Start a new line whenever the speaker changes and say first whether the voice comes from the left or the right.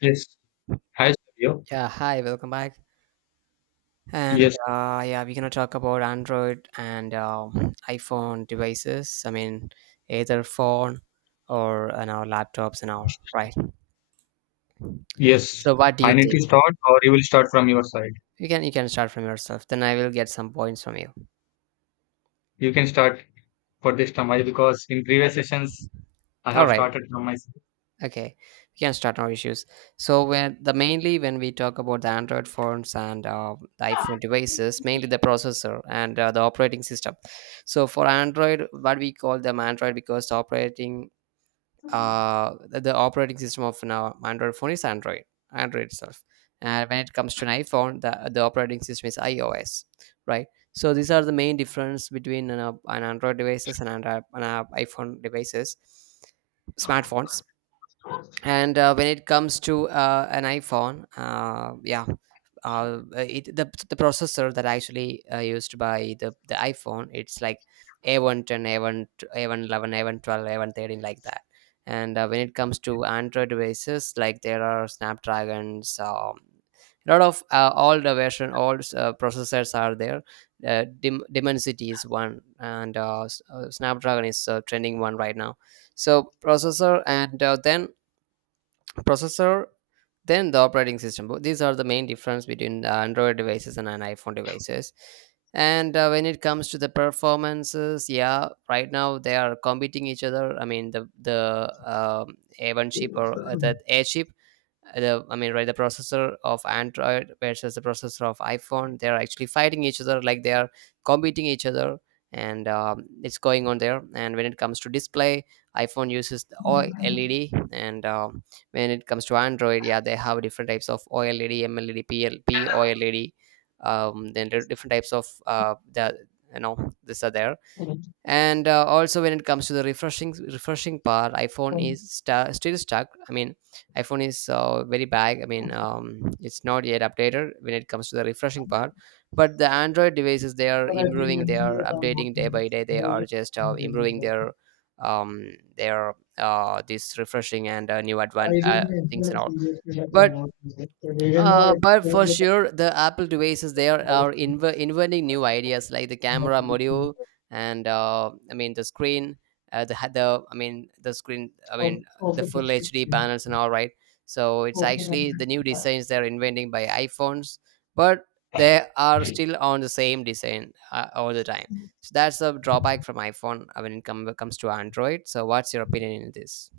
left: Yes. Hi, Savio.
right: Yeah, hi, welcome back. And
left: Yes,
right: yeah, we're gonna talk about Android and iPhone devices. I mean, either phone or an our laptops and all, right?
left: yes.
right: So, what do
left: I
right: you
left: need to
right: think?
left: start, or you will start from your side.
right: You can start from yourself. Then I will get some points from you.
left: You can start for this time, because in previous sessions I
right: All
left: have
right: right,
left: started from my side.
right: okay. We can start our issues. So when the mainly when we talk about the Android phones and the iPhone devices, mainly the processor and the operating system. So for Android, what we call them Android because the operating system of an Android phone is Android, Android itself. And when it comes to an iPhone, the operating system is iOS, right? So these are the main difference between an Android devices and an iPhone devices, smartphones, and when it comes to an iphone it, the processor that actually used by the iphone, it's like a110 a1 a111 a112 a113, like that. And when it comes to android devices, like there are snapdragons, a lot of all the version all processors are there. Dimensity is one, and snapdragon is trending one right now. So processor and then processor, then the operating system. These are the main difference between android devices and an iphone devices. And when it comes to the performances, yeah, right now they are competing each other. I mean, the a1 chip or that a chip, the the processor of android versus the processor of iphone, they're actually fighting each other, like they are competing each other. And it's going on there. And when it comes to display, iphone uses the oled, and when it comes to android, yeah, they have different types of oled, mled, plp oled. Then there are different types of the you know these are there. And also when it comes to the refreshing part, iphone is sta still stuck. I mean, iphone is very bad. I mean, it's not yet updated when it comes to the refreshing part. But the android devices, they are improving, they are updating day by day, they are just improving um their this refreshing and new things and all. But but for sure, the Apple devices, there are inventing new ideas, like the camera module, and I mean the screen, the ha- the I mean the screen. I mean the full HD panels and all, right. So it's actually the new designs they're inventing by iPhones, but they are still on the same design all the time. So that's a drawback from iPhone when it comes to Android. So what's your opinion in this?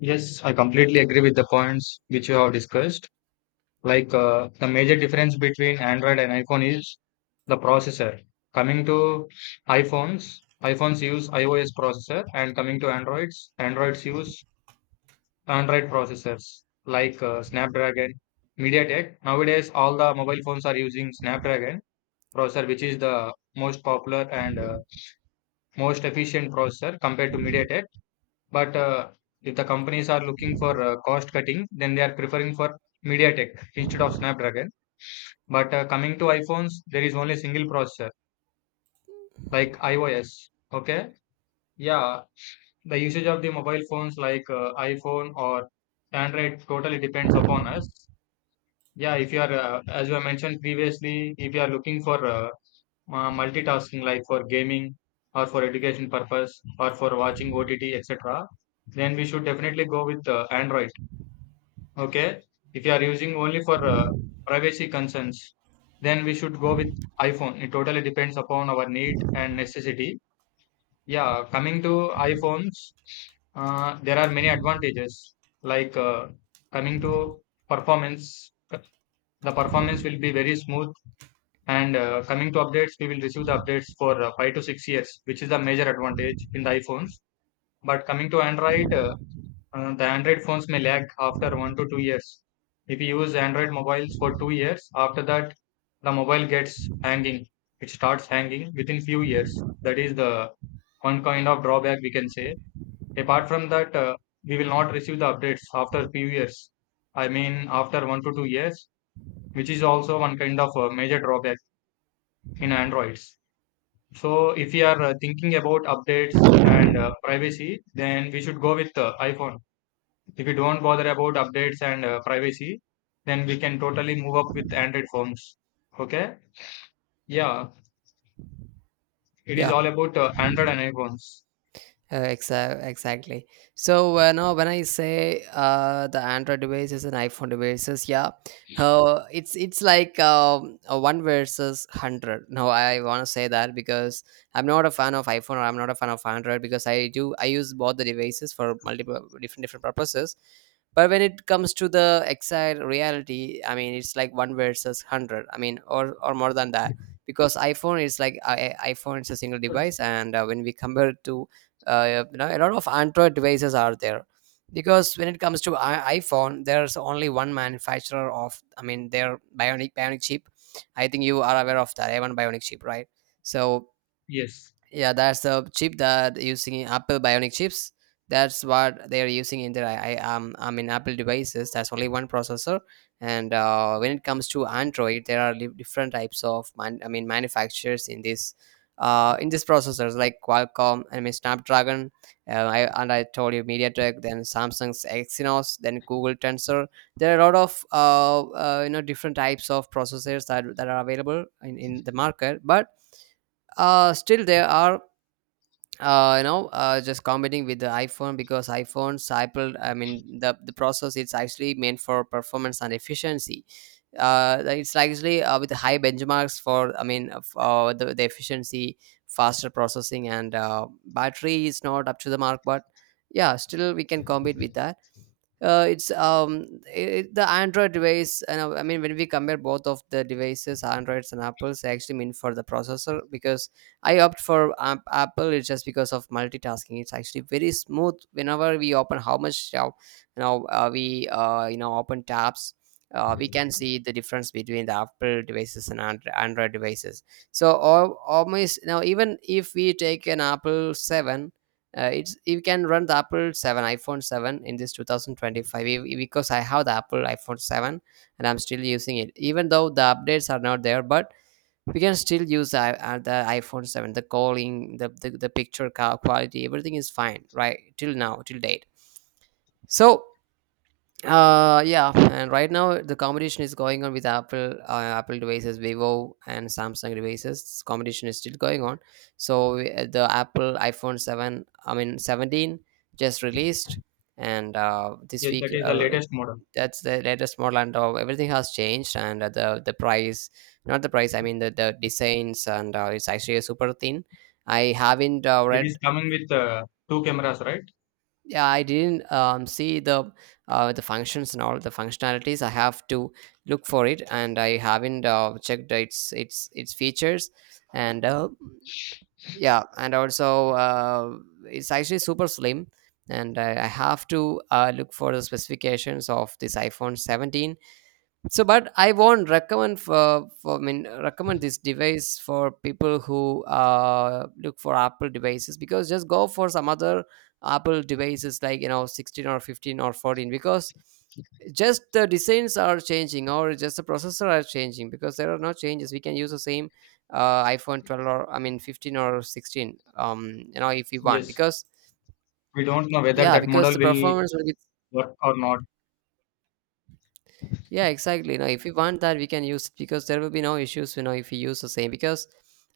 left: Yes, I completely agree with the points which you have discussed. Like the major difference between Android and iPhone is the processor. Coming to iPhones, iPhones use iOS processor, and coming to Androids, Androids use Android processors like Snapdragon, MediaTek. Nowadays all the mobile phones are using Snapdragon processor, which is the most popular and most efficient processor compared to MediaTek. But if the companies are looking for cost cutting, then they are preferring for MediaTek instead of Snapdragon. But coming to iPhones, there is only single processor, like iOS. Okay. Yeah. The usage of the mobile phones like iPhone or Android totally depends upon us. Yeah. If you are, As you have mentioned previously, if you are looking for multitasking, like for gaming or for education purpose or for watching OTT, etc., then we should definitely go with Android. Okay. If you are using only for privacy concerns, then we should go with iPhone. It totally depends upon our need and necessity. Yeah, coming to iPhones, there are many advantages, like coming to performance. The performance will be very smooth. And coming to updates, we will receive the updates for 5 to 6 years, which is the major advantage in the iPhones. But coming to Android, the Android phones may lag after 1 to 2 years. If you use Android mobiles for 2 years, after that, the mobile gets hanging. It starts hanging within few years. That is the one kind of drawback we can say. Apart from that, we will not receive the updates after few years. I mean, after 1 to 2 years, which is also one kind of major drawback in Androids. So, if you are thinking about updates and privacy, then we should go with iPhone. If you don't bother about updates and privacy, then we can totally move up with Android phones. Okay? Yeah, it is
right: Yeah,
left: all about Android and iPhones.
right: Exactly. So now when I say the Android devices and iPhone devices, yeah, it's like a one versus hundred. No, I want to say that because I'm not a fan of iPhone, or I'm not a fan of Android, because I use both the devices for multiple different purposes. But when it comes to the exact reality, I mean, it's like one versus hundred. I mean, or more than that, because iPhone is like, iPhone is a single device, and when we compare it to a lot of android devices are there, because when it comes to iphone, there's only one manufacturer of, I mean, their bionic chip. I think you are aware of that a1 bionic chip, right? So
left: Yes,
right: yeah, that's the chip that using Apple Bionic chips. That's what they are using in their Apple devices. That's only one processor, and when it comes to Android, there are different types of I mean manufacturers in this in these processors, like Qualcomm, I mean Snapdragon, and I told you MediaTek, then Samsung's Exynos, then Google Tensor. There are a lot of different types of processors that are available in the market. But still there are just competing with the iphone, because iphones, apple, I mean, the process, it's actually meant for performance and efficiency. Like it's actually with high benchmarks for, I mean of, the efficiency, faster processing, and battery is not up to the mark, but yeah, still we can compete with that. uh, it's um it, the android device and I mean when we compare both of the devices, androids and apples, I actually mean for the processor, because I opt for apple, it's just because of multitasking. It's actually very smooth whenever we open, how much you know we you know open tabs, we can see the difference between the apple devices and android devices. So almost now, even if we take an apple 7, it's, you can run the apple 7, iphone 7, in this 2025, because I have the apple iphone 7, and I'm still using it, even though the updates are not there. But we can still use the iphone 7, the calling, the picture quality, everything is fine, right, till now, till date. So yeah, and right now the competition is going on with Apple, Apple devices, Vivo, and Samsung devices. This competition is still going on. So the Apple iPhone 17 just released, and this
left: yes,
right: week
left: that is the latest model.
right: that's the latest model. And everything has changed, and the price, not the price, I mean the designs, and it's actually a super thin. I haven't
left: It is
right: read,
left: coming with two cameras, right?
right: yeah, I didn't see the functions and all the functionalities. I have to look for it, and I haven't checked its its features. And yeah, and also it's actually super slim, and I have to look for the specifications of this iphone 17. So but I won't recommend for, recommend this device for people who look for apple devices, because just go for some other apple devices, like you know, 16 or 15 or 14, because just the designs are changing, or just the processor are changing, because there are no changes, we can use the same iphone 12, or I mean 15 or 16, you know, if we want,
left: Yes.
right: because
left: We don't know whether
right: yeah,
left: that
right: because
left: model
right: the
left: will
right: performance will be,
left: work or not.
right: yeah, exactly. You know, if we want that, we can use it, because there will be no issues. You know, if we use the same, because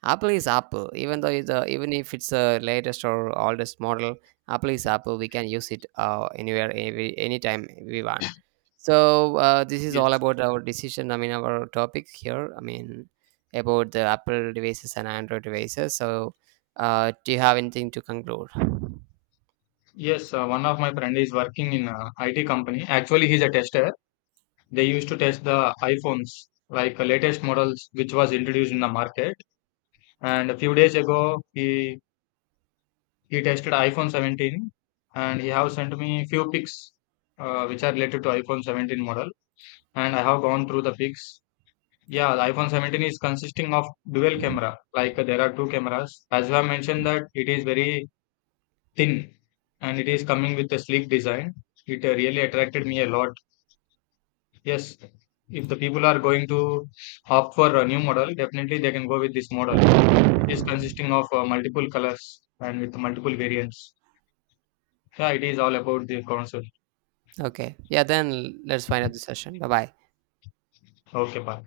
right: Apple is Apple. Even if it's a latest or oldest model, Apple is Apple. We can use it anywhere, anytime we want. So this is all
left: Yes.
right: about our decision. I mean, our topic here. I mean, about the Apple devices and Android devices. So, do you have anything to conclude?
left: Yes, one of my friend is working in a IT company. Actually, he's a tester. They used to test the iPhones, like latest models which was introduced in the market. And a few days ago, he tested iPhone 17 and he have sent me few pics which are related to iPhone 17 model, and I have gone through the pics. Yeah, the iPhone 17 is consisting of dual camera. Like there are two cameras. As you have mentioned, that it is very thin and it is coming with a sleek design. It really attracted me a lot. Yes, if the people are going to opt for a new model, definitely they can go with this model. It is consisting of multiple colors and with multiple variants. Yeah, it is all about the console.
right: Okay. Yeah. Then let's find out the session. Bye bye.
left: Okay, bye.